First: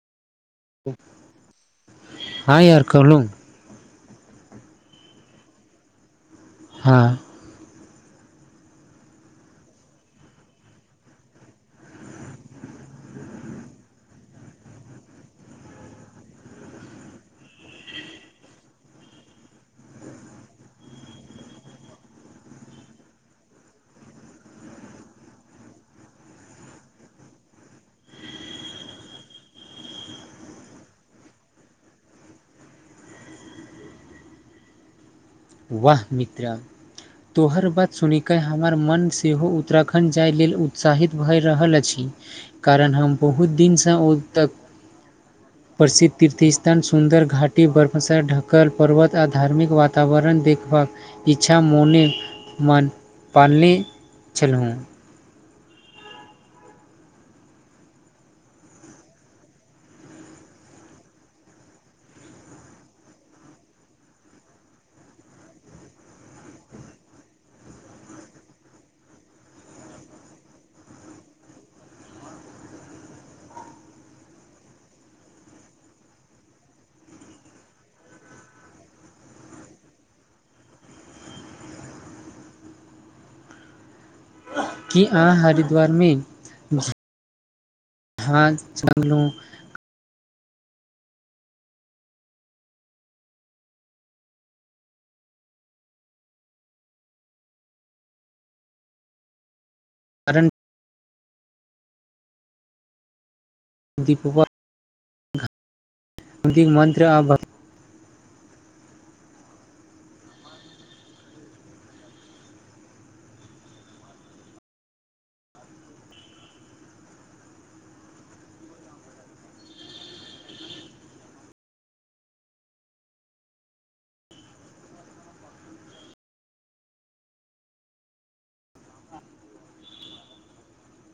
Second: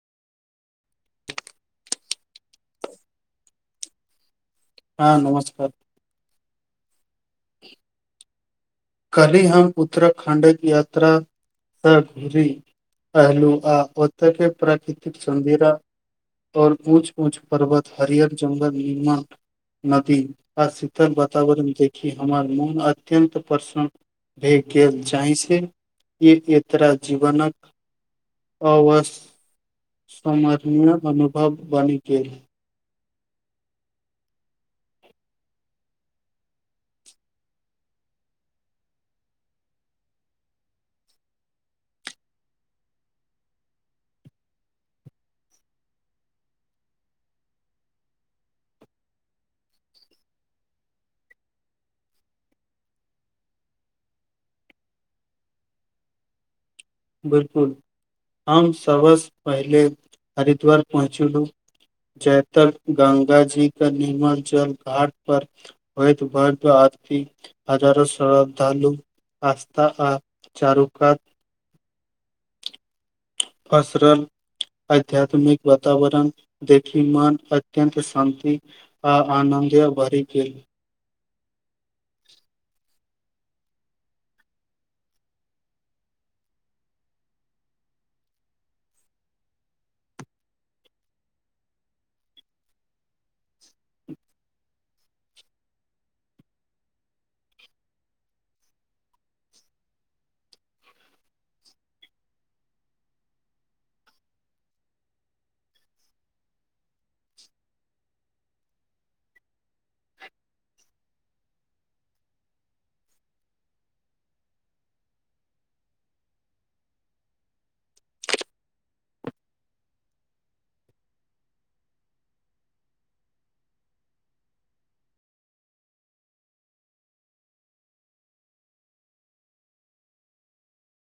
हाँ यार कहलौं हँ नमस्कार हँ [inaudible] कल्हि हम उत्तराखंडक यात्रा से घुरी अयलू आ ओते के प्राकृतिक सुंन्दिरा आओर ऊंच ऊंच पर्वत हरियर जंगल नुमा नदी आ शीतल वातावरण देखी हमर मोन अत्यन्त प्रसन्न भए गेल जाहिसे ई एकरा जीवनक आवश्य सम्माननीय अनुभव बनि गेल वाह मित्र तोहर बात सुनिके हमर मन सेहो उत्तराखण्ड जाय लेल उत्साहित भए रहल अछि कारण हम बहुत दिनसँ ओ तक [inaudible] प्रसिद्ध तीर्थ स्थान सुन्दर घाटी बर्फसर ढकल पर्वत आ धार्मिक वातावरण देखबाक इच्छा मोने मान पालने एलौं हूं बिलकुल आम सबस पहिले हरिद्वार पहुँचलू जयतल गंगा जी के निमाजल घाट पर होत भत आरी हजारो श्रद्धालु आस्था आ चारु कात पसरल आध्यात्मिक वातावरण देखी मन अत्यन्त शान्ति आ आनन्दे भरि गेल की अहाँ हरिद्वार मे झांझ मंगलू कारण दीप वा दि मन्त्र आ